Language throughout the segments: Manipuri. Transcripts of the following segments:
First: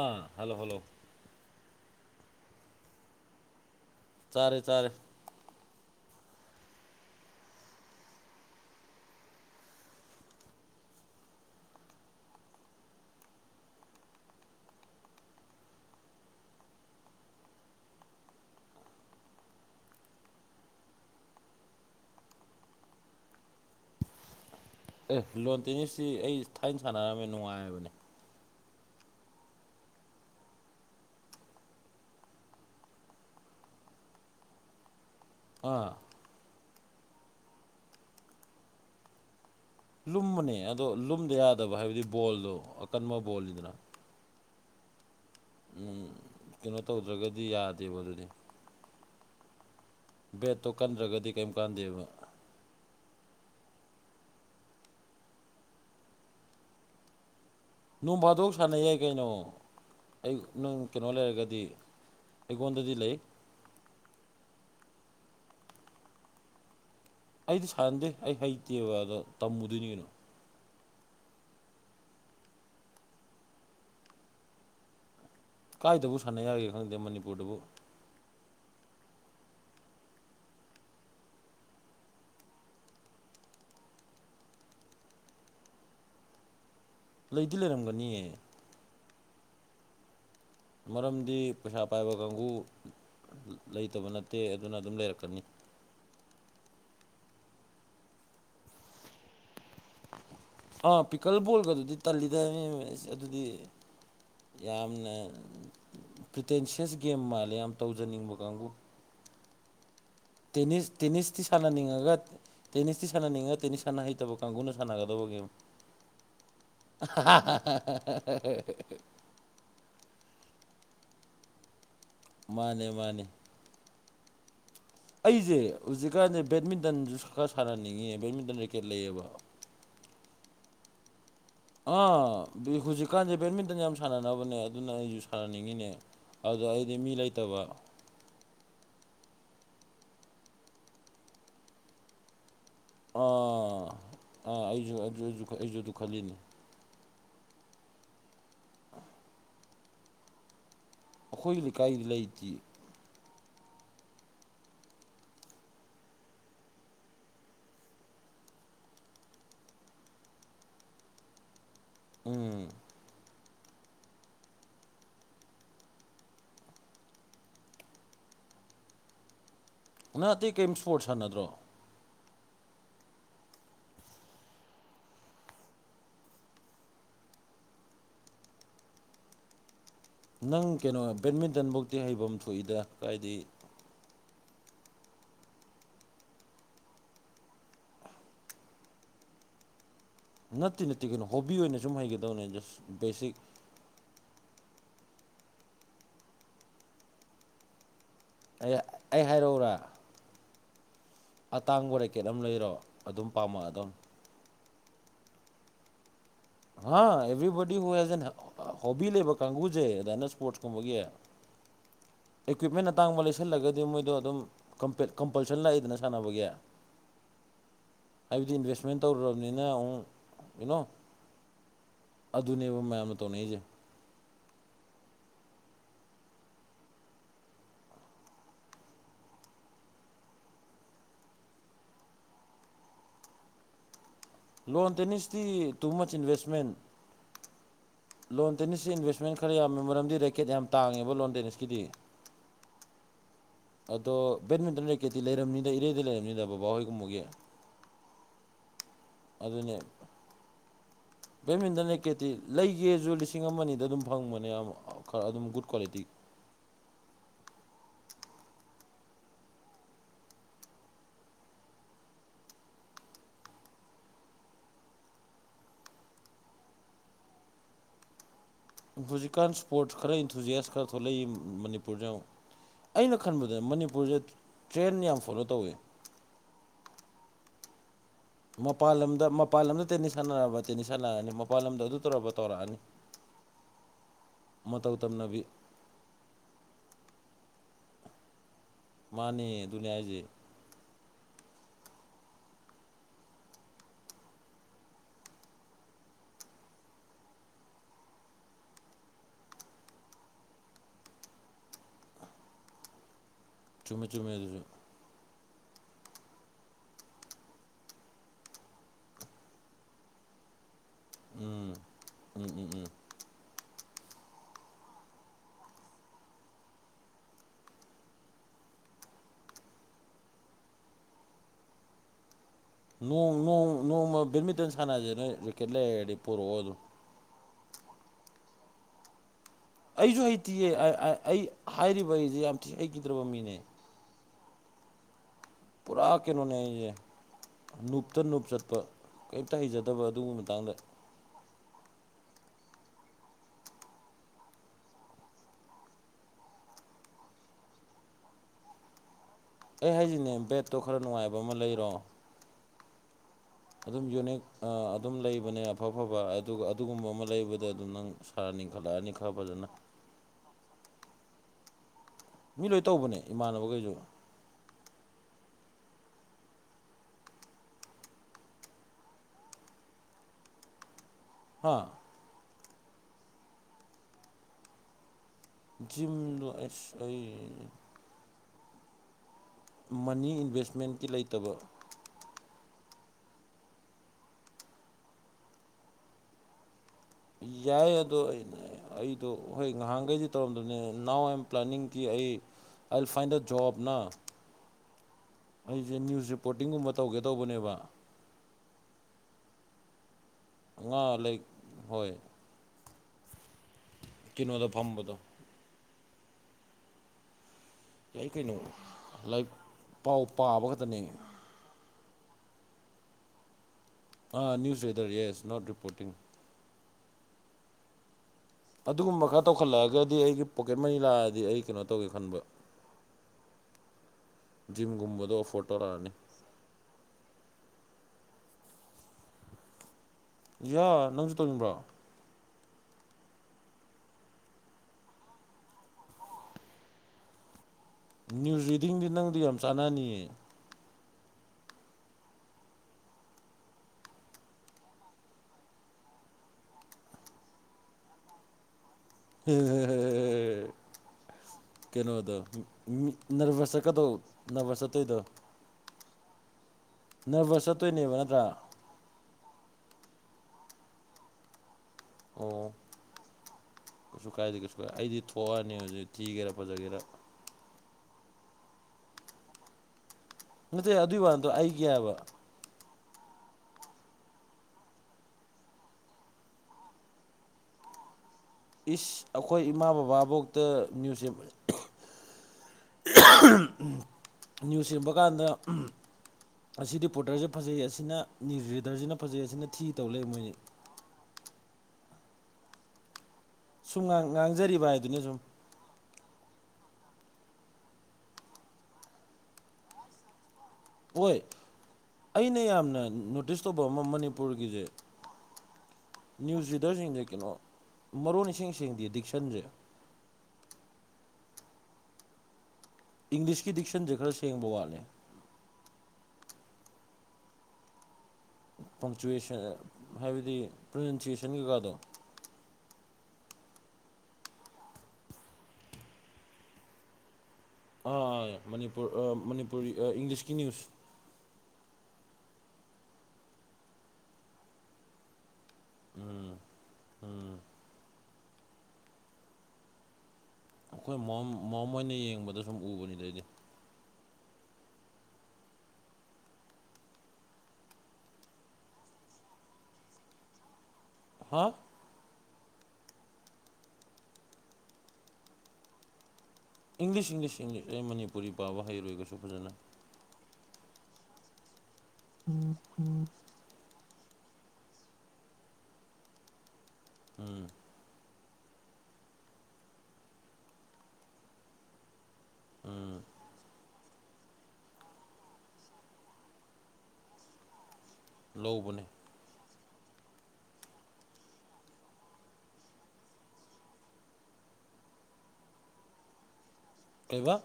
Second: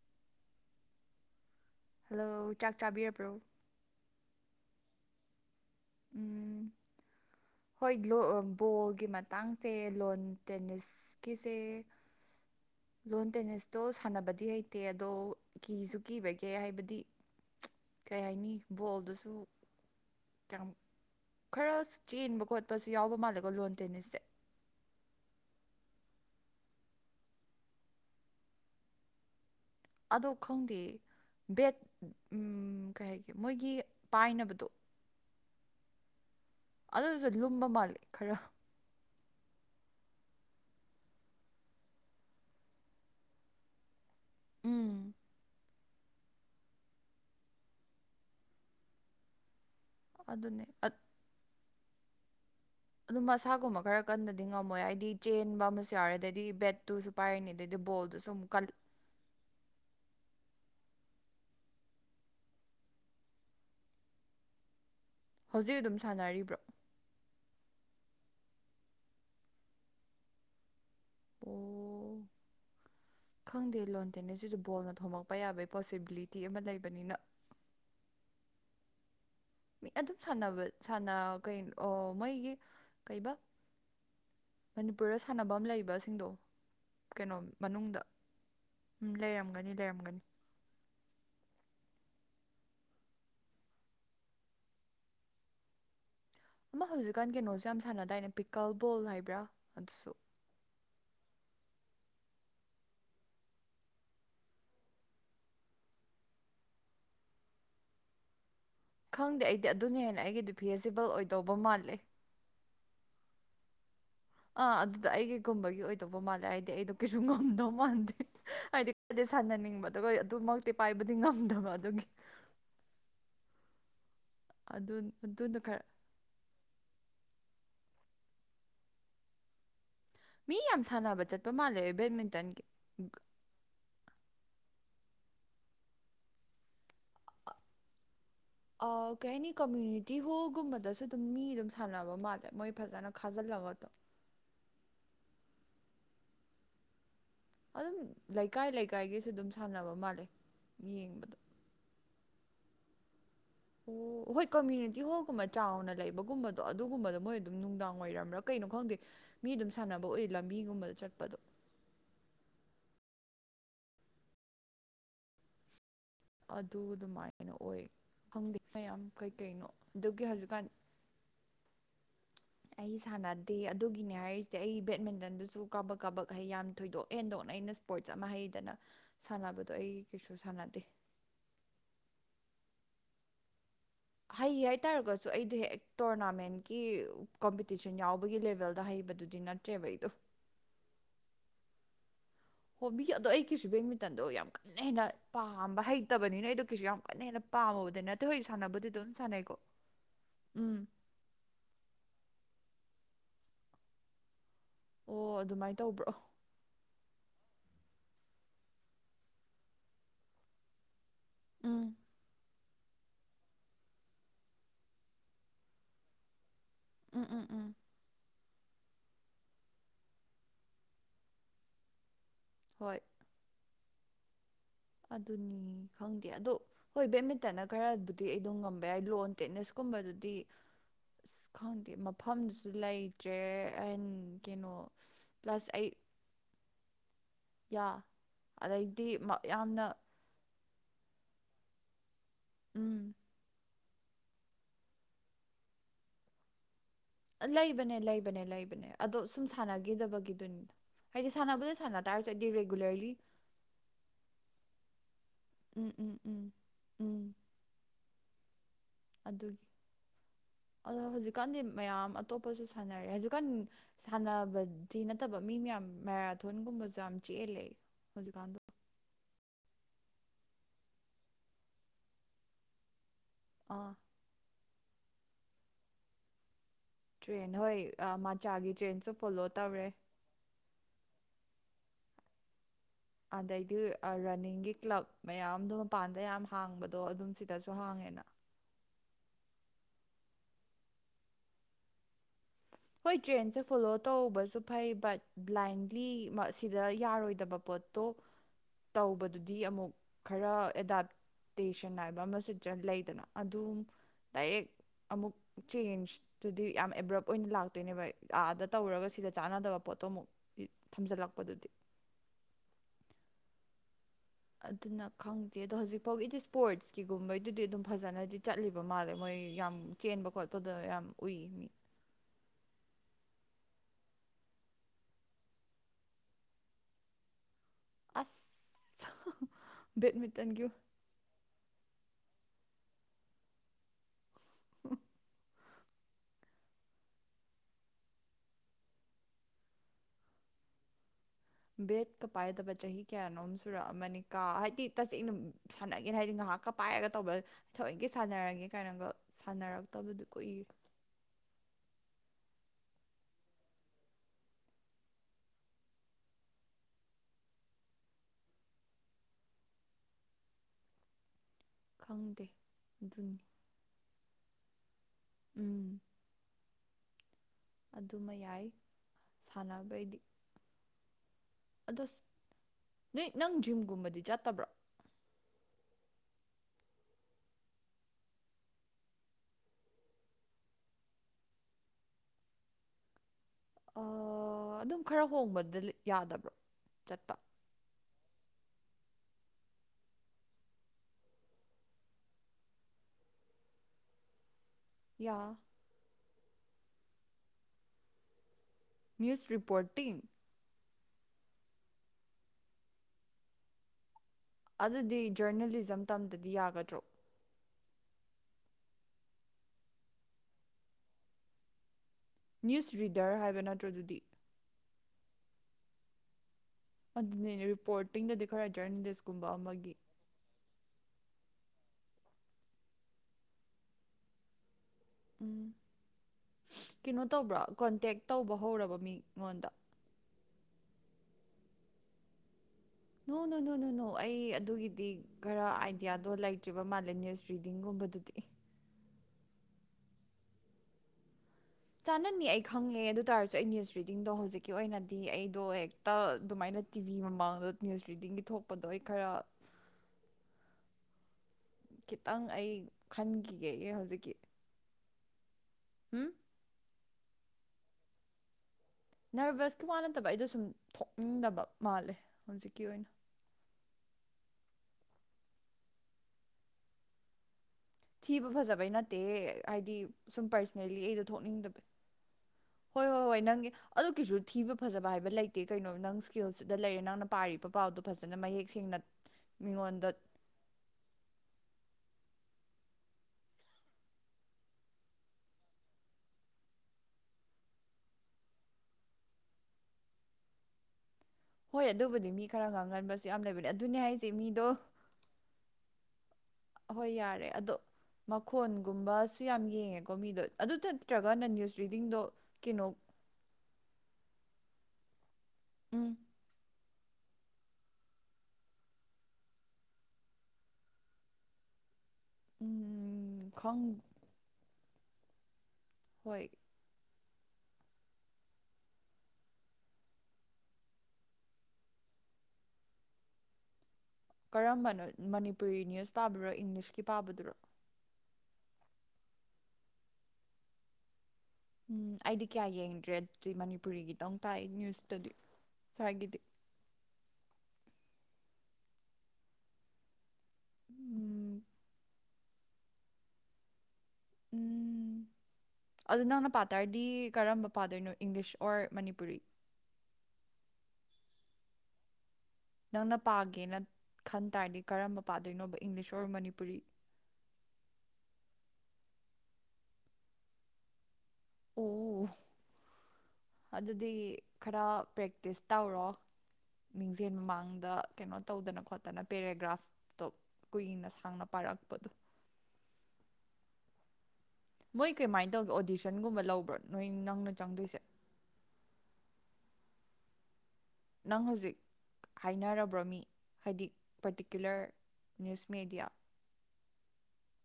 ꯑꯥ ꯍꯜꯂꯣ ꯍꯜꯂꯣ ꯍꯜꯂꯣ ꯆꯥꯛ ꯆꯥꯕꯤꯔꯕ꯭ꯔꯣ꯫ ꯆꯥꯔꯦ ꯆꯥꯔꯦ ꯎꯝ ꯍꯣꯏ ꯂꯣꯟ ꯕꯣꯜꯒꯤ ꯃꯇꯥꯡꯁꯦ ꯂꯣꯟ ꯇꯦꯅꯤꯁꯀꯤꯁꯦ ꯂꯣꯟ ꯇꯦꯅꯤꯁꯇꯣ ꯁꯥꯟꯅꯕꯗꯤ ꯍꯩꯇꯦ ꯑꯗꯣ ꯀꯤꯁꯨ ꯀꯤꯕꯒꯦ ꯍꯥꯏꯕꯗꯤ ꯀꯩ ꯍꯥꯏꯅꯤ ꯕꯣꯜꯗꯨꯁꯨ ꯈꯔ ꯆꯦꯟꯕ ꯈꯣꯠꯄꯁꯨ ꯌꯥꯎꯕ ꯃꯥꯜꯂꯦꯒ ꯂꯣꯟ ꯇꯦꯅꯤꯁꯁꯦ꯫ ꯑꯦ ꯂꯣꯟ ꯇꯦꯅꯤꯁꯁꯤ ꯑꯩ ꯊꯥꯏꯅ ꯁꯥꯟꯅꯔꯝꯃꯦ ꯅꯨꯡꯉꯥꯏꯕꯅꯦ꯫ ꯑꯗꯣ ꯈꯪꯗꯦ ꯕꯦꯠ ꯀꯩ ꯍꯥꯏꯒꯦ ꯃꯣꯏꯒꯤ ꯄꯥꯏꯅꯕꯗꯣ ꯑꯥ ꯑꯗꯨꯗꯨꯁꯨ ꯂꯨꯝꯕ ꯃꯥꯜꯂꯦ ꯈꯔ ꯂꯨꯝꯕꯅꯦ ꯑꯗꯣ ꯂꯨꯝꯗ ꯌꯥꯗꯕ ꯍꯥꯏꯕꯗꯤ ꯕꯣꯜꯗꯣ ꯑꯀꯟꯕ ꯕꯣꯜꯅꯤꯗꯅ ꯎꯝ ꯀꯩꯅꯣ ꯇꯧꯗ꯭ꯔꯒꯗꯤ ꯌꯥꯗꯦꯕ ꯑꯗꯨꯗꯤ ꯑꯗꯨꯅꯦ ꯕꯦꯠꯇꯣ ꯑꯠ- ꯀꯟꯗ꯭ꯔꯒꯗꯤ ꯀꯩꯝ ꯀꯥꯟꯗꯦꯕ ꯑꯗꯨꯝ ꯃꯁꯥꯒꯨꯝꯕ ꯈꯔ ꯀꯟꯗꯗꯤ ꯉꯝꯃꯣꯏ ꯍꯥꯏꯗꯤ ꯆꯦꯟꯕ ꯑꯃꯁꯨ ꯌꯥꯎꯔꯦ ꯑꯗꯩꯗꯤ ꯕꯦꯠ ꯇꯨꯁꯨ ꯄꯥꯏꯔꯅꯤꯗꯤ ꯅꯣꯡ ꯕꯣꯜꯗꯨꯁꯨꯨ ꯑꯃꯨꯛ ꯐꯥꯗꯣꯛ ꯀꯜ ꯁꯥꯟꯅ ꯌꯥꯏ ꯀꯩꯅꯣ ꯑꯩ ꯅꯪ ꯀꯩꯅꯣ ꯂꯩꯔꯒꯗꯤ ꯑꯩꯉꯣꯟꯗꯗꯤ ꯂꯩ ꯍꯧꯖꯤꯛ ꯑꯗꯨꯝ ꯁꯥꯟꯅꯔꯤꯕ꯭ꯔꯣ ꯑꯩꯗꯤ ꯁꯥꯟꯅꯗꯦ ꯑꯩ ꯍꯩꯇꯦꯕ ꯑꯗꯥ ꯇꯝꯃꯨꯗꯣꯏꯅꯤ ꯀꯩꯅꯣ ꯑꯣ ꯈꯪꯗꯦ ꯂꯣꯟ ꯇꯦꯅꯤꯁꯤꯖꯨ ꯕꯣꯜꯅ ꯊꯣꯝꯃꯛꯄ ꯌꯥꯕꯩ ꯄꯣꯁꯤꯕꯤꯂꯤꯇꯤ ꯑꯃ ꯂꯩꯕꯅꯤꯅ ꯑꯗꯨꯕꯨ ꯃꯤ ꯑꯗꯨꯝ ꯁꯥꯟꯅꯕ ꯁꯥꯟꯅ ꯀꯩ ꯑꯣ ꯃꯣꯏꯒꯤ ꯀꯩꯕꯥ ꯃꯅꯤꯄꯨꯔꯗ ꯁꯥꯟꯅꯕꯝ ꯂꯩꯕꯁꯤꯡꯗꯣ ꯀꯩꯅꯣ ꯂꯩꯗꯤ ꯃꯅꯨꯡꯗ ꯂꯩꯔꯝꯒꯅꯤꯌꯦ ꯎꯝ ꯂꯩꯔꯝꯒꯅꯤ ꯂꯩꯔꯝꯒꯅꯤ ꯃꯔꯝꯗꯤ ꯄꯩꯁꯥ ꯄꯥꯏꯕ ꯀꯥꯡꯕꯨ ꯂꯩꯇꯕ ꯅꯠꯇꯦ ꯑꯗꯨꯅ ꯑꯗꯨꯝ ꯂꯩꯔꯛꯀꯥꯅꯤ ꯑꯃ ꯍꯧꯖꯤꯛꯀꯥꯟ ꯀꯩꯅꯣꯁꯦ ꯌꯥꯝ ꯁꯥꯟꯅꯗꯥꯏꯅꯦ ꯄꯤꯀꯜ ꯕꯣꯜ ꯍꯥꯏꯕ꯭ꯔꯥ ꯑꯗꯨꯁ ꯑꯥ ꯄꯤꯀꯜ ꯕꯣꯜꯒꯗꯨꯗꯤ ꯇꯜꯂꯤꯗ [unintelligible] ꯑꯗꯨꯗꯤ ꯌꯥꯝꯅ ꯄ꯭ꯔꯤꯇꯦꯟꯁꯤꯌꯁ ꯒꯦꯝ ꯃꯥꯜꯂꯦ ꯌꯥꯝ ꯇꯧꯖꯅꯤꯡꯕ ꯀꯥꯡꯒꯨ ꯈꯪꯗꯦ ꯑꯩꯗꯤ ꯑꯗꯨꯅ ꯍꯦꯟꯅ ꯑꯩꯒꯤꯗꯤ ꯐꯦꯁꯤꯕꯜ ꯇꯦꯅꯤꯁꯇꯤ ꯑꯣꯏꯗꯧꯕ ꯃꯥꯜꯂꯦ ꯁꯥꯟꯅꯅꯤꯡꯉꯒ ꯇꯦꯅꯤꯁꯇꯤ ꯁꯥꯟꯅꯅꯤꯡꯉ ꯇꯦꯅꯤꯁ ꯁꯥꯟꯅ ꯍꯩꯇꯕ ꯑꯥ ꯀꯥꯡꯕꯨꯅ ꯑꯗꯨꯗ ꯁꯥꯟꯅꯒꯗꯕ ꯒꯦꯝ ꯑꯩꯒꯤꯒꯨꯝꯕꯒꯤ ꯑꯣꯏꯗꯧꯕ ꯃꯥꯜꯂꯦ ꯍꯥꯏꯗꯤ ꯑꯩꯗꯣ ꯀꯩꯁꯨ ꯉꯝꯗꯧ ꯃꯥꯟꯗꯦ ꯍꯥꯏꯗꯤ ꯁꯥꯟꯅꯅꯤꯡꯕꯗꯨꯒ ꯑꯗꯨꯃꯛꯇꯤ ꯄꯥꯏꯕꯗꯤ ꯉꯝꯗꯕ ꯑꯗꯨꯒꯤ ꯃꯥꯅꯦ ꯃꯥꯅꯦ ꯑꯗꯨꯟ ꯑꯩꯖꯦ ꯍꯨꯖꯤꯛꯀꯥꯟꯖꯦ ꯕꯦꯠꯃꯤꯟꯇꯟꯖꯨ ꯈꯔ ꯁꯥꯟꯅꯍꯅꯤꯡꯉꯤꯌꯦ ꯕꯦꯠꯃꯤꯟꯇꯟ ꯔꯤꯀꯦꯠ ꯂꯩꯌꯦꯕ ꯃꯤ ꯌꯥꯝ ꯁꯥꯟꯅꯕ ꯆꯠ ꯑꯥ ꯍꯨꯖꯤꯛꯀꯥꯟꯖꯦ ꯕꯦꯠꯃꯤꯟꯇꯟ ꯌꯥꯝ ꯁꯥꯟꯅꯅꯕꯅꯦ ꯑꯗꯨꯅ ꯑꯩꯖꯨ ꯁꯥꯟꯅꯅꯤꯡꯉꯤꯅꯦ ꯑꯗꯣ ꯑꯩꯗꯤ ꯃꯤ ꯂꯩꯇꯕ ꯑꯥ ꯀꯩ ꯍꯥꯏꯅꯤ ꯀꯝꯃ꯭ꯌꯨꯅꯤꯇꯤ ꯍꯣꯜꯒꯨꯝꯕꯗꯁꯨ ꯑꯗꯨꯝ ꯃꯤ ꯑꯗꯨꯝ ꯁꯥꯟꯅꯕ ꯃꯥꯜꯂꯦ ꯃꯣꯏ ꯐꯖꯅ ꯈꯥꯖꯤꯜꯂꯒꯗꯣ ꯑꯥ ꯑꯥ ꯑꯩꯖꯨ ꯑꯗꯨ ꯑꯩꯖꯨ ꯈꯜ ꯑꯩꯖꯨ ꯑꯗꯨ ꯈꯜꯂꯤꯅꯤ ꯑꯗꯨꯝ ꯂꯩꯀꯥꯏ ꯂꯩꯀꯥꯏꯒꯤꯁꯨ ꯑꯗꯨꯝ ꯁꯥꯟꯅꯕ ꯃꯥꯜꯂꯦ ꯌꯦꯡꯕ ꯑꯈꯣꯏꯒꯤ ꯂꯩꯀꯥꯏꯗꯤ ꯂꯩꯇꯦ ꯑꯣ ꯍꯣꯏ ꯀꯝꯃ꯭ꯌꯨꯅꯤꯇꯤ ꯍꯣꯜꯒꯨꯝꯕ ꯆꯥꯎꯅ ꯂꯩꯕꯒꯨꯝꯕꯗꯣ ꯑꯗꯨꯒꯨꯝꯕꯗꯣ ꯃꯣꯏ ꯑꯗꯨꯝ ꯅꯨꯡꯗꯥꯡ ꯋꯥꯏꯔꯝꯔꯥ ꯀꯩꯅꯣ ꯈꯪꯗꯦ ꯃꯤ ꯑꯗꯨꯝ ꯁꯥꯟꯅꯕ ꯎꯏ ꯂꯝꯕꯤꯒꯨꯝꯕꯗ ꯆꯠꯄꯗꯣ ꯎꯝ ꯑꯗꯨ ꯑꯗꯨꯃꯥꯏꯅ ꯑꯣꯏ ꯈꯪꯗꯦ ꯃꯌꯥꯝ ꯀꯩꯀꯩꯅꯣ ꯅꯪ ꯑꯇꯩ ꯀꯔꯤꯝ ꯁ꯭ꯄꯣꯔꯠꯁ ꯁꯥꯟꯅꯗ꯭ꯔꯣ ꯑꯩ ꯁꯥꯟꯅꯗꯦ ꯑꯗꯨꯒꯤꯅꯦ ꯍꯥꯏꯔꯤꯁꯦ ꯑꯩ ꯕꯦꯠꯃꯤꯟꯇꯟꯗꯨꯁꯨ ꯀꯥꯕꯛ ꯀꯥꯕꯛ ꯍꯩ ꯌꯥꯝ ꯊꯣꯏꯗꯣꯛ ꯍꯦꯟꯗꯣꯛꯅ ꯑꯩꯅ ꯄꯣꯏꯠꯁ ꯑꯃ ꯍꯩꯗꯅ ꯁꯥꯟꯅꯕꯗꯣ ꯑꯩ ꯀꯩꯁꯨ ꯅꯪ ꯁꯥꯟꯅꯗꯦ ꯀꯩꯅꯣ ꯕꯦꯠꯃꯤꯟꯇꯟꯕꯨꯛꯇꯤ ꯍꯩꯕꯝ ꯊꯣꯛꯏꯗ ꯀꯥꯏꯗꯤ ꯍꯩ ꯍꯥꯏ ꯇꯥꯔꯒꯁꯨ ꯑꯩꯗꯤ ꯍꯦꯛ ꯇꯣꯔꯅꯥꯃꯦꯟꯀꯤ ꯀꯝꯄꯤꯇꯤꯁꯟ ꯌꯥꯎꯕꯒꯤ ꯂꯦꯕꯦꯜꯗ ꯍꯩꯕꯗꯨꯗꯤ ꯅꯠ ꯇ꯭ꯔꯦꯕ ꯑꯩꯗꯣ ꯅꯠꯇꯦ ꯅꯠꯇꯦ ꯀꯩꯅꯣ ꯍꯣꯕꯤ ꯑꯣꯏꯅ ꯁꯨꯝ ꯍꯩꯒꯗꯕꯅꯦ [unintelligible] ꯍꯣꯕꯤ ꯑꯗꯣ ꯑꯩꯀꯤꯁꯨ ꯕꯦꯠꯃꯤꯇꯟꯗꯣ ꯌꯥꯝ ꯀꯟꯅ ꯍꯦꯟꯅ ꯄꯥꯝꯕ ꯍꯩꯇꯕꯅꯤꯅ ꯑꯩ ꯑꯗꯨ ꯀꯩꯁꯨ ꯌꯥꯝ ꯀꯟꯅ ꯍꯦꯟꯅ ꯄꯥꯝꯃꯨꯕꯗꯤ ꯅꯠ ꯇꯥꯍꯣꯏ ꯑꯩ ꯁꯥꯟꯅꯕꯗꯤ ꯑꯗꯨꯝ ꯑꯩ ꯁꯥꯟꯅꯩꯀꯣ ꯍꯥꯏꯔꯛꯎꯔꯥ ꯎꯝ ꯑꯇꯥꯡꯕ ꯔꯦꯀꯦꯠ ꯑꯃ ꯂꯩꯔꯣ ꯑꯗꯨꯝ ꯄꯥꯝꯃꯑꯗꯝ ꯑꯣ ꯑꯗꯨꯃꯥꯏ ꯇꯧꯕ꯭ꯔꯣ ꯍꯥ ꯑꯦꯚ꯭ꯔꯤꯕꯣꯗꯤ ꯋꯦꯖꯟ ꯍꯣꯕꯤ ꯂꯩꯕ ꯀꯥꯡꯒꯨꯖꯦ ꯑꯗꯥꯏꯅ ꯏꯁꯄꯣꯔꯠꯁꯀꯨꯝꯕꯒꯤ ꯎꯝ ꯑꯦꯛꯇꯤꯕꯦꯟ ꯑꯇꯥꯡꯕ ꯂꯩꯁꯜꯂꯒꯗꯤ ꯃꯣꯏꯗ ꯑꯗꯨꯝ ꯀꯝꯄꯜꯁꯟ ꯂꯥꯛꯏꯗꯅ ꯁꯥꯟꯅꯕꯒꯤ ꯎꯝ ꯎꯝ ꯎꯝ ꯍꯥꯏꯕꯗꯤ ꯏꯟꯚꯦꯁꯃꯦꯟ ꯇꯧꯔꯨꯔꯕꯅꯤꯅ ꯑꯃꯨꯛ ꯌꯨꯅꯣ ꯑꯗꯨꯅꯦꯕ ꯍꯣꯏ ꯃꯌꯥꯝꯅ ꯇꯧꯅꯩꯁꯦ ꯑꯗꯨꯅꯤ ꯈꯪꯗꯦ ꯑꯗꯣ ꯍꯣꯏ ꯕꯦꯠꯃꯤꯟꯇꯟꯅ ꯈꯔꯕꯨꯗꯤ ꯑꯩ ꯑꯗꯨꯝ ꯉꯝꯕ ꯌꯥꯏ ꯂꯣꯟ ꯇꯦꯟꯅꯁꯀꯨꯝꯕꯗꯨꯗꯤ ꯑꯁ ꯈꯪꯗꯦ ꯃꯐꯝꯗꯖꯨ ꯂꯩꯇ꯭ꯔꯦ ꯑꯦꯟ ꯀꯩꯅꯣ ꯂꯣꯟ ꯇꯦꯅꯤꯁꯇꯤ ꯄ꯭ꯂꯁ ꯇꯨ ꯑꯩ ꯃꯆ ꯏꯟꯚꯦꯁꯃꯦꯟ ꯌꯥ ꯂꯣꯟ ꯇꯦꯅꯤꯁꯁꯤ ꯑꯗꯩꯗꯤ ꯏꯟꯚꯦꯁꯃꯦꯟ ꯈꯔ ꯌꯥꯝꯃꯦ ꯌꯥꯝꯅ ꯃꯔꯝꯗꯤ ꯔꯦꯀꯦꯠ ꯌꯥꯝ ꯇꯥꯡꯉꯦꯕ ꯂꯣꯟ ꯇꯦꯅꯤꯁꯀꯤꯗꯤ ꯎꯝ ꯑꯗꯣ ꯕꯦꯃꯤꯇꯟ ꯔꯦꯀꯦꯠꯇꯤ ꯂꯩꯔꯝꯅꯤꯗ ꯏꯔꯩꯗ ꯂꯩꯔꯝꯅꯤꯗ ꯕꯕꯥ ꯍꯣꯏꯒꯨꯝꯕꯒꯤ ꯂꯩꯕꯅꯦ ꯂꯩꯕꯅꯦ ꯂꯩꯕꯅꯦ ꯑꯗꯣ ꯁꯨꯝ ꯁꯥꯟꯅꯒꯤꯗꯕꯒꯤꯗꯨꯅꯤ ꯕꯦꯠ ꯃꯦꯗꯟ ꯅꯦꯛꯀꯦꯠꯇꯤ ꯂꯩꯒꯦꯖꯨ ꯂꯤꯁꯤꯡ ꯑꯃ ꯑꯅꯤꯗ ꯑꯗꯨꯝ ꯐꯪꯕꯅꯦ ꯌꯥꯝ ꯈꯔ ꯑꯗꯨꯝ good um quality um um um ꯑꯗꯨꯒꯤ ꯑꯗꯣ ꯍꯧꯖꯤꯛꯀꯥꯟꯗꯤ ꯃꯌꯥꯝ ꯑꯇꯣꯞꯄꯖꯨ ꯁꯥꯟꯅꯔꯦ ꯍꯧꯖꯤꯛꯀꯥꯟ ꯁꯥꯟꯅꯕꯗꯤ ꯅꯠꯇꯕ ꯃꯤ ꯃꯌꯥꯝ ꯃꯦꯔꯥꯊꯣꯟꯒꯨꯝꯕ ꯌꯥꯝ ꯆꯤꯜꯂꯦ ꯍꯧꯖꯤꯛꯀꯥꯟꯗꯣ ꯍꯧꯖꯤꯛꯀꯥꯟ ꯏꯁ꯭ꯄꯣꯔꯠꯁ ꯈꯔ ꯏꯟꯊꯨꯖꯤꯌꯥꯁ ꯈꯔ ꯊꯣꯛꯂꯛꯏ ꯃꯅꯤꯄꯨꯔꯗ ꯑꯩꯅ ꯈꯟꯕꯗ ꯑꯥ ꯃꯅꯤꯄꯨꯔꯖꯦ ꯇ꯭ꯔꯦꯟ ꯌꯥꯝ ꯐꯣꯂꯣ ꯇꯧꯋꯦ ꯇ꯭ꯔꯦꯟ ꯍꯣꯏ ꯑꯥ ꯃꯟ ꯃꯄꯥꯥꯟ ꯂꯝꯗ ꯃꯄꯥꯟ ꯂꯝꯗ ꯇꯦꯅꯤꯁ ꯁꯥꯟꯅꯔꯕ ꯇꯦꯅꯤꯁ ꯁꯥꯟꯅꯔꯅꯤ ꯃꯄꯥꯟ ꯂꯝꯗ ꯑꯗꯨ ꯇꯧꯔꯕ ꯇꯧꯔꯛꯑꯅꯤ ꯑꯗꯩꯗꯤ ꯔꯟꯅꯤꯡꯒꯤ ꯃꯇꯧ ꯀ꯭ꯂꯕ ꯇꯝꯅꯕꯤ ꯃꯌꯥꯝꯗꯣ ꯃꯄꯥꯟꯗ ꯌꯥꯝ ꯍꯥꯡꯕꯗꯣ ꯑꯗꯨꯝ ꯁꯤꯗꯁꯨ ꯍꯥꯡꯉꯦꯅ ꯃꯥꯅꯦ ꯑꯗꯨꯅꯦ ꯍꯥꯏꯖꯦ ꯍꯣꯏ ꯇ꯭ꯔꯦꯟꯖꯦ ꯐꯣꯂꯣ ꯇꯧꯕꯁꯨ ꯐꯩ ꯕꯠ ꯕ꯭ꯂꯥꯏꯟꯂꯤ ꯁꯤꯗ ꯌꯥꯔꯣꯏꯗꯕ ꯄꯣꯠ ꯇꯣ ꯇꯧꯕꯗꯨꯗꯤ ꯑꯃꯨꯛ ꯈꯔ ꯑꯦꯗꯥꯞꯇꯦꯁꯟ ꯍꯥꯏꯕ ꯑꯃ ꯁꯨ ꯂꯩꯗꯅ ꯑꯗꯨꯝ ꯆꯨꯝꯃꯦ ꯆꯨꯝꯃꯦ ꯑꯗꯨꯁꯨ ꯗꯥꯏꯔꯦꯛ ꯑꯃꯨꯛ ꯆꯦꯟꯖꯇꯨꯗꯤ ꯌꯥꯝ ꯑꯦꯕ꯭ꯔꯞ ꯑꯣꯏꯅ ꯂꯥꯛ ꯇꯣꯏꯅꯦꯚ ꯑꯥꯗ ꯇꯧꯔꯒ ꯁꯤꯗ ꯆꯥꯟꯅꯗꯕ ꯄꯣꯠꯇꯣ ꯑꯃꯨꯛ ꯊꯝꯖꯜꯂꯛꯄꯗꯨꯗꯤ ꯎꯝ ꯎꯝ ꯎꯝ ꯎꯝ ꯑꯗꯨꯅ ꯈꯪꯗꯦ ꯑꯗꯣ ꯍꯧꯖꯤꯛꯐꯥꯎꯒꯤꯗꯤ ꯏꯁ꯭ꯄꯣꯔꯠꯁꯀꯤꯒꯨꯝꯕꯩꯗꯨꯗꯤ ꯑꯗꯨꯝ ꯐꯖꯅꯗꯤ ꯆꯠꯂꯤꯕ ꯃꯥꯜꯂꯦ ꯃꯣꯏ ꯌꯥꯝ ꯆꯦꯟꯕ ꯈꯣꯠꯄꯗꯣ ꯌꯥꯝ ꯎꯏ ꯃꯤ ꯅꯣꯡ ꯅꯣꯡꯃ ꯕꯦꯠꯃꯤꯟꯇꯟ ꯁꯥꯟꯅꯖꯦ ꯅꯣꯏ ꯋꯤꯀꯦꯠ ꯂꯩꯔꯗꯤ ꯄꯨꯔꯛꯑꯣ ꯑꯗꯨꯝ ꯑꯁ ꯑꯩꯖꯨ ꯕꯦꯠꯃꯤꯟꯇꯟꯒꯤ ꯍꯩꯇꯤꯌꯦ ꯑꯩ ꯍꯥꯏꯔꯤꯕ ꯑꯩꯖꯦ ꯌꯥꯝꯊꯤ ꯍꯩꯒꯤꯗ꯭ꯔꯕ ꯃꯤꯅꯦ ꯎꯝ ꯄꯨꯔꯥ ꯀꯩꯅꯣꯅꯦ ꯑꯩꯖꯦ ꯅꯨꯨꯞꯇ ꯅꯨꯞ ꯆꯠꯄ ꯀꯩꯝꯇ ꯍꯩꯖꯗꯕ ꯑꯗꯨ ꯃꯇꯥꯡꯗ ꯕꯦꯠꯀ ꯄꯥꯏꯗꯕ ꯆꯍꯤ ꯀꯌꯥꯅꯣꯝ ꯁꯨꯔꯛꯑꯃꯅꯤꯀꯥ ꯍꯥꯏꯗꯤ ꯇꯁꯦꯡꯅ ꯁꯥꯟꯅꯒꯦꯅ ꯍꯥꯏꯗꯤ ꯉꯍꯥꯛ ꯄꯛꯀ ꯄꯥꯏꯔꯒ ꯇꯧꯕ ꯊꯋꯣꯏꯡꯀꯤ ꯁꯥꯟꯅꯔꯒꯦ ꯀꯥꯏꯅꯒ ꯑꯩ ꯁꯥꯟꯅꯔꯛꯇꯕꯗꯨ ꯍꯥꯏꯁꯤꯅꯦ ꯀꯨꯏꯔꯦ ꯕꯦꯠꯇꯣ ꯈꯔ ꯅꯨꯡꯉꯥꯏꯕ ꯑꯃ ꯂꯩꯔꯣ ꯑꯗꯨꯝ ꯌꯨꯅꯤꯛ ꯑꯗꯨꯝ ꯂꯩꯕꯅꯦ ꯑꯐ ꯑꯐꯕ ꯑꯗꯨꯒ ꯑꯗꯨꯒꯨꯝꯕ ꯑꯃ ꯂꯩꯕꯗ ꯑꯗꯨꯝ ꯅꯪ ꯊꯔꯅꯤ ꯈꯠꯂꯛꯑꯅꯤ ꯈꯔ ꯐꯖꯅ ꯈꯪ ꯃꯤ ꯂꯣꯏ ꯇꯧꯕꯅꯦ ꯏꯃꯥꯟꯅꯕꯈꯩꯁꯨ ꯎꯝ ꯑꯗꯨꯃ ꯌꯥꯏ ꯁꯥꯟꯅꯕꯩꯗꯤ ꯍꯥ ꯑꯁ ꯅꯣꯏ ꯅꯪ ꯖꯤꯝꯒꯨꯝꯕꯗꯤ ꯆꯠꯇꯕ꯭ꯔꯣ ꯖꯤꯨꯝꯂꯣ ꯑꯁ ꯑꯩ ꯃꯅꯤ ꯏꯟꯚꯦꯁꯃꯦꯟꯠꯀꯤ ꯂꯩꯇꯕ ꯑ ꯑꯗꯨꯝ ꯈꯔ ꯍꯣꯡꯕꯗ ꯂꯩ ꯌꯥꯗꯕ꯭ꯔꯣ ꯆꯠꯄ ꯌꯥꯏ ꯑꯗꯣ ꯑꯩꯅ ꯑꯩꯗꯣ ꯍꯣꯏ ꯉꯍꯥꯟꯒꯩꯗꯤ ꯇꯧꯔꯝꯗꯅꯦ ꯅꯥꯎ ꯑꯥꯏꯝ ꯄ꯭ꯂꯥꯟꯅꯤꯡꯀꯤ ꯑꯩ ꯑꯥꯏꯜ ꯐꯥꯏꯟ ꯗ ꯖꯣꯕ ꯅ ꯌꯥ ꯑꯩꯁꯦ ꯅ꯭ꯌꯨꯁ ꯔꯤꯄꯣꯔꯇꯤꯡꯒꯨꯝꯕ ꯇꯧꯒꯦ ꯇꯧꯕꯅꯦꯕ ꯅ꯭ꯌꯨꯁ ꯔꯤꯄꯣꯔꯇꯤꯡ ꯉꯥ ꯂꯩꯥꯏꯛ ꯍꯣꯏ ꯀꯩꯅꯣꯗ ꯐꯝꯕꯗꯣ ꯑꯗꯨꯗꯤ ꯖꯔꯅꯦꯂꯤꯖꯝ ꯇꯝꯗꯗꯤ ꯌꯥꯒꯗ꯭ꯔꯣ ꯌꯥꯏ ꯀꯩꯅꯣ ꯂꯥꯏꯛ ꯄꯥꯎ ꯄꯥꯕ ꯈꯇꯅꯦ ꯅ꯭ꯌꯨꯁ ꯔꯤꯗꯔ ꯍꯥꯏꯕ ꯅꯠꯇ꯭ꯔꯣ ꯑꯗꯨꯗꯤ ꯑꯥ news reader yes not reporting ꯑꯗꯨꯅꯦ ꯔꯤꯄꯣꯔꯇꯤꯡꯗꯗꯤ ꯈꯔ ꯖꯔꯅꯦꯂꯤꯁꯀꯨꯝꯕ ꯑꯃꯒꯤ ꯑꯗꯨꯗꯤ ꯑꯩꯒꯤ ꯄꯣꯀꯦꯠ ꯃꯅꯤ ꯂꯥꯛꯑꯗꯤ ꯑꯩ ꯀꯩꯅꯣ ꯇꯧꯒꯦ ꯈꯟꯕ ꯖꯤꯝꯒꯨꯝꯕ ꯗꯣ ꯑꯣꯐꯣꯔꯠ ꯇꯧꯔꯛꯑꯅꯤ ꯀꯤꯅꯣ ꯇꯧꯕ꯭ꯔꯣ ꯀꯣꯟꯇꯦꯛ ꯇꯧꯕ ꯍꯧꯔꯕ ꯃꯤꯉꯣꯟꯗ ꯌꯥ ꯅꯪꯖꯨ ꯇꯧꯅꯤꯡꯕ꯭ꯔꯣ ꯅꯣ ꯅꯣ ꯅꯣ ꯅꯣ ꯅꯣ ꯑꯩ ꯑꯗꯨꯒꯤꯗꯤ ꯈꯔ ꯑꯥꯏꯗꯤꯌꯥꯗꯣ ꯂꯩꯇ꯭ꯔꯤꯕ ꯃꯥꯜꯂꯦ ꯅ꯭ꯌꯨꯁ ꯔꯤꯗꯤꯡꯒꯨꯝꯕꯗ ꯅ꯭ꯌꯨꯁ ꯔꯤꯗꯤꯡꯗꯤ ꯅꯪꯗꯤ ꯌꯥꯝ ꯆꯥꯟꯅꯅꯤꯌꯦ ꯆꯥꯅꯅꯤ ꯑꯩ ꯈꯪꯉꯦ ꯑꯗꯨ ꯇꯥꯔꯁꯨ ꯑꯩ ꯅ꯭ꯌꯨꯁ ꯔꯤꯗꯤꯡꯗꯣ ꯍꯧꯖꯤꯛꯀꯤ ꯑꯣꯏꯅꯗꯤ ꯑꯩꯗꯣ ꯍꯦꯛ ꯇ ꯑꯗꯨꯃꯥꯏꯅ ꯇꯤꯚꯤ ꯃꯃꯥꯡꯗ ꯅ꯭ꯌꯨꯁ ꯔꯤꯗꯤꯡꯒꯤ ꯊꯣꯛꯄꯗꯣ ꯑꯩ ꯈꯔ ꯀꯩꯅꯣꯗ ꯈꯤꯇꯪ ꯑꯩ ꯈꯟꯈꯤꯒꯦ ꯅꯔꯚꯁ ꯆꯠꯀꯗꯣ ꯍꯧꯖꯤꯛꯀꯤ ꯅꯔꯚꯁ ꯆꯠꯇꯣꯏꯗꯣ ꯎꯝ ꯅꯔꯚꯁ ꯆꯠꯇꯣꯏꯅꯦꯕ ꯅꯠꯇ꯭ꯔꯥ ꯅꯔꯚꯁꯀꯤ ꯋꯥ ꯅꯠꯇꯕ ꯑꯩꯗꯣ ꯁꯨꯝ ꯊꯣꯛꯅꯤꯡꯗꯕ ꯃꯥꯜꯂꯦ ꯑꯣ ꯍꯧꯖꯤꯛꯀꯤ ꯑꯣꯏꯅ ꯀꯩꯁꯨ ꯀꯥꯏꯗꯦ ꯀꯩꯁꯨ ꯀꯥꯏ ꯑꯩꯗꯤ ꯊꯣꯛꯑꯅꯤ ꯍꯧꯖꯤꯛ ꯊꯤꯒꯦꯔꯥ ꯐꯖꯒꯦꯔꯥ ꯊꯤꯕ ꯐꯖꯕꯩ ꯅꯠꯇꯦꯍꯦ ꯍꯥꯏꯗꯤ ꯁꯨꯝ ꯅꯠꯇꯦ ꯄꯔꯁꯅꯦꯜꯂꯤ ꯑꯗꯨꯏ ꯑꯩꯗꯣ ꯋꯥꯅꯤꯗꯣ ꯊꯣꯛꯅꯤꯡꯗꯕ ꯑꯩꯒꯤ ꯍꯥꯏꯕ ꯍꯣꯏ ꯍꯣꯏ ꯍꯣꯏ ꯅꯪꯒꯤ ꯑꯗꯨ ꯀꯩꯁꯨ ꯊꯤꯕ ꯐꯖꯕ ꯍꯥꯏꯕ ꯂꯩꯇꯦ ꯀꯩꯅꯣ ꯅꯪ ꯁ꯭ꯀꯤꯜꯁꯤꯗ ꯂꯩꯔꯦ ꯅꯪꯅ ꯄꯥꯔꯤꯕ ꯄꯥꯎꯗꯣ ꯐꯖꯅ ꯃꯌꯦꯛ ꯁꯦꯡꯅ ꯏꯁ ꯑꯩꯈꯣꯏ ꯏꯃꯥ ꯃꯤꯉꯣꯟꯗ ꯕꯕꯥꯕꯣꯛꯇ ꯅ꯭ꯌꯨꯁ ꯅ꯭ꯌꯨꯁ ꯌꯦꯡꯕ ꯀꯥꯟꯗ ꯑꯁꯤ ꯔꯤꯄꯣꯔꯇꯔꯖꯦ ꯐꯖꯩ ꯑꯁꯤꯅ ꯅ꯭ꯌꯨꯁ ꯔꯤꯗꯔꯖꯤꯅ ꯐꯖꯩ ꯑꯁꯤꯅ ꯊꯤ ꯇꯧ ꯂꯩ ꯃꯣꯏꯅꯤ ꯍꯣꯏ ꯑꯗꯨꯕꯨꯗꯤ ꯃꯤ ꯈꯔ ꯉꯥꯡꯒꯟꯕꯁꯨ ꯌꯥꯝ ꯂꯩꯕꯅꯦ ꯑꯗꯨꯅꯦ ꯍꯥꯏꯁꯦ ꯃꯤꯗꯣ ꯑꯗꯨ ꯁꯨꯨꯝ ꯑꯍꯣꯏ ꯌꯥꯔꯦ ꯑꯗꯣ ꯃꯈꯣꯟꯒꯨꯝꯕꯁꯨ ꯌꯥꯝ ꯌꯦꯡꯉꯦꯀꯣ ꯃꯤꯗꯣ ꯑꯗꯨꯇ ꯍꯣꯏ ꯑꯩꯅ ꯌꯥꯝꯅ ꯅꯣꯇꯤꯁ ꯇꯧꯕ ꯑꯃ ꯃꯅꯤꯄꯨꯔꯒꯤꯖꯦ ꯎꯝ ꯅ꯭ꯌꯨꯁ ꯔꯤꯗꯔꯖꯤꯡꯖꯦ ꯀꯩꯅꯣ ꯃꯔꯣꯟ ꯏꯁꯦꯡ ꯁꯦꯡꯗꯦ ꯗꯤꯛꯁꯟꯖꯦ ꯎꯝ ꯏꯪꯂꯤꯁꯀꯤ ꯈꯪ ꯗꯤꯛꯁꯟꯖꯦ ꯈꯔ ꯁꯦꯡꯕ ꯋꯥꯠꯂꯦ ꯍꯣꯏ ꯄꯪꯆꯨꯌꯦꯁꯟ ꯍꯥꯏꯕꯗꯤ ꯄ꯭ꯔꯅꯟꯁꯤꯌꯦꯁꯟ ꯀꯩꯀꯥꯗꯣ ꯀꯔꯝꯕꯅꯣ ꯃꯅꯤꯄꯨꯔꯤ ꯅ꯭ꯌꯨꯁ ꯄꯥꯕꯔꯣ ꯏꯪꯂꯤꯁꯀꯤ ꯄꯥꯕꯗꯨꯔꯣ? ꯑꯥ ꯃꯅꯤꯄꯨꯔ ꯑ ꯃꯅꯤꯄꯨꯔꯤ ꯑ ꯏꯪꯂꯤꯁꯀꯤ ꯅ꯭ꯌꯨꯁ ꯎꯝ ꯑꯩꯗꯤ ꯀꯌꯥ ꯌꯦꯡꯗ꯭ꯔꯦ ꯑꯗꯨꯗꯤ ꯃꯅꯤꯄꯨꯔꯤꯒꯤꯇꯪ ꯇꯥꯏ ꯅ꯭ꯌꯨꯁꯇꯗꯤ ꯁ꯭ꯋꯥꯏꯒꯤꯗꯤ ꯎꯝ ꯎꯝ ꯑꯩꯈꯣꯏ ꯃꯣꯝ ꯎꯝ ꯃꯣꯝ ꯍꯣꯏꯅ ꯌꯦꯡꯕꯗ ꯁꯨꯝ ꯎꯕꯅꯤꯗ ꯑꯩꯗꯤ ꯎꯝ ꯑꯗꯨ ꯅꯪꯅ ꯄꯥꯇꯥꯔꯗꯤ ꯀꯔꯝꯕ ꯄꯥꯗꯣꯏꯅꯣ ꯏꯪꯂꯤꯁ ꯑꯣꯔ ꯃꯅꯤꯄꯨꯔꯤ ꯍꯥ ꯅꯪꯅ ꯄꯥꯒꯦꯅ ꯈꯟ ꯇꯥꯔꯗꯤ ꯀꯔꯝꯕ ꯄꯥꯗꯣꯏꯅꯣꯕ English or Manipuri English English English ꯑꯩ ꯃꯅꯤꯄꯨꯔꯤ ꯄꯥꯕ ꯍꯩꯔꯣꯏ ꯀꯩꯁꯨ ꯐꯖꯅ ꯑꯣ [unintelligible] ꯑꯗꯨꯗꯤ ꯈꯔ ꯄ꯭ꯔꯦꯛꯇꯤꯁ ꯇꯧꯔꯣ ꯃꯤꯡꯖꯦꯜ ꯎꯝ ꯃꯃꯥꯡꯗ ꯀꯩꯅꯣ ꯇꯧꯗꯅ ꯈꯣꯠꯇꯅ ꯄꯦꯔꯥꯒ꯭ꯔꯥꯐꯇꯣ ꯀꯨꯏꯅ ꯁꯥꯡꯅ ꯄꯥꯔꯛꯄꯗꯣ ꯎꯝ ꯃꯣꯏ ꯀꯩꯃꯥꯏ ꯇꯧꯒꯦ ꯑꯣꯗꯤꯁꯟꯒꯨꯝꯕ ꯂꯧꯕ꯭ꯔꯣ ꯅꯣꯏ ꯅꯪꯅ ꯆꯪꯗꯣꯏꯁꯦ ꯂꯧꯕꯅꯦ ꯅꯪ ꯍꯧꯖꯤꯛ ꯍꯥꯏꯅꯔꯕ꯭ꯔꯣ ꯃꯤ ꯍꯥꯏꯗꯤ ꯄꯥꯔꯇꯤꯀꯨꯂꯔ ꯅ꯭ꯌꯨꯁ ꯃꯦꯗꯤꯌꯥ ꯀꯩꯕ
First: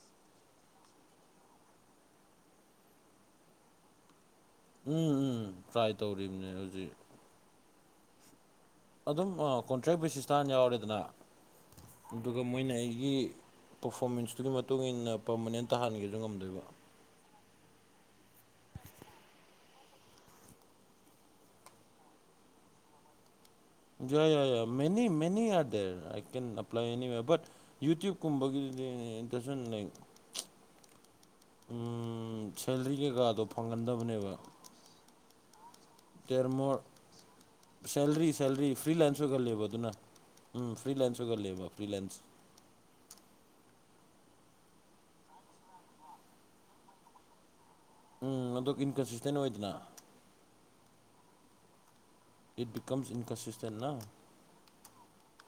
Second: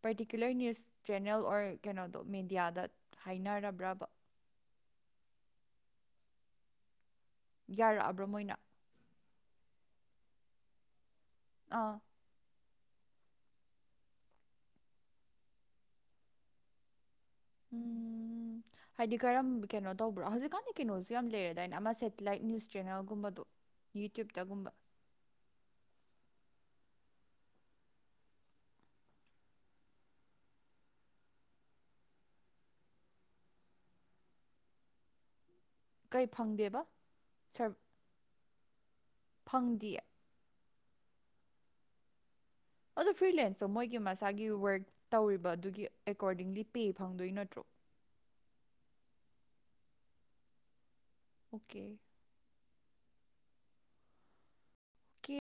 ꯄꯔꯇꯤꯀꯨꯂꯔ ꯅ꯭ꯌꯨꯁ ꯆꯦꯅꯦꯜ ꯑꯣꯔ ꯀꯩꯅꯣꯗꯣ ꯃꯦꯗꯤꯌꯥꯗ ꯍꯥꯏꯅꯔꯕ꯭ꯔꯕꯥ ꯎꯝ ꯎꯝ ꯇ꯭ꯔꯥꯏ ꯇꯧꯔꯤꯕꯅꯦ ꯍꯧꯖꯤꯛ ꯌꯥꯔꯛꯑꯕ꯭ꯔꯣ ꯃꯣꯏꯅ ꯑꯗꯨꯝ ꯑꯥ ꯀꯣꯟꯇ꯭ꯔꯦꯛ ꯕꯦꯁꯤꯁꯇ ꯍꯥꯟꯅ ꯌꯥꯎꯔꯦꯗꯅ ꯑꯥ ꯑꯗꯨꯒ ꯃꯣꯏꯅ ꯑꯩꯒꯤ ꯄꯔꯐꯣꯔꯃꯦꯟꯁꯇꯨꯒꯤ ꯃꯇꯨꯡ ꯏꯟꯅ ꯄꯔꯃꯅꯦꯟ ꯇꯥꯍꯟꯒꯦꯖꯨ ꯉꯝꯗꯣꯏꯕ ꯎꯝ ꯍꯥꯏꯗꯤ ꯀꯔꯝ ꯀꯩꯅꯣ ꯇꯧꯕ꯭ꯔꯣ ꯍꯧꯖꯤꯛꯀꯥꯟꯗꯤ ꯀꯩꯅꯣꯁꯨ ꯌꯥꯝ ꯂꯩꯔꯗꯥꯏꯅꯦ ꯑꯃ ꯁꯦꯇꯤꯂꯥꯏꯠ ꯅ꯭ꯌꯨꯁ ꯆꯦꯅꯦꯜꯒꯨꯝꯕꯗꯣ ꯌꯥ ꯌꯥ ꯌꯥ ꯌꯨꯇ꯭ꯌꯨꯕꯇꯒꯨꯝꯕ many many [unintelligible] I can apply anyway but ꯌꯨꯇ꯭ꯌꯨꯞꯀꯨꯝꯕꯒꯤꯗꯨꯗꯤ [unintelligible] ꯂꯩ ꯎꯝ ꯁꯦꯂꯔꯤ ꯀꯩꯀꯥꯗꯣ ꯐꯪꯒꯟꯗꯕꯅꯦꯕ ꯀꯩ ꯇꯦꯔꯃꯣꯠ ꯐꯪꯗꯦꯕ ꯁꯔ ꯁꯦꯂꯔꯤ ꯁꯦꯂꯔꯤ ꯐ꯭ꯔꯤ ꯂꯟꯁ ꯑꯣꯏꯒꯜꯂꯦꯕ ꯑꯗꯨꯅ ꯐꯪꯗꯤꯌꯦ ꯎꯝ ꯐ꯭ꯔꯤ ꯂꯟꯁ ꯑꯣꯏꯒꯜꯂꯦꯕ ꯐ꯭ꯔꯤ ꯂꯟꯁ ꯑꯗꯨ ꯐ꯭ꯔꯤ ꯂꯦꯟꯁꯇꯣ ꯃꯣꯏꯒꯤ ꯃꯁꯥꯒꯤ ꯋꯥꯔꯛ ꯇꯧꯔꯤꯕ ꯑꯗꯨꯒꯤ ꯑꯦꯀꯣꯔꯗꯤꯡꯂꯤ ꯄꯦ ꯐꯪꯗꯣꯏ ꯅꯠꯇ꯭꯭ꯔꯣ ꯎꯝ ꯑꯗꯨ ꯏꯟꯀꯟꯁꯤꯁꯇꯦꯟ ꯑꯣꯏꯗꯅ ꯑꯣꯀꯦ ꯏꯠ ꯕꯤꯀꯝꯁ ꯏꯟꯀꯟꯁꯤꯁꯇꯦꯟ ꯅꯥ ꯑꯣꯀꯦ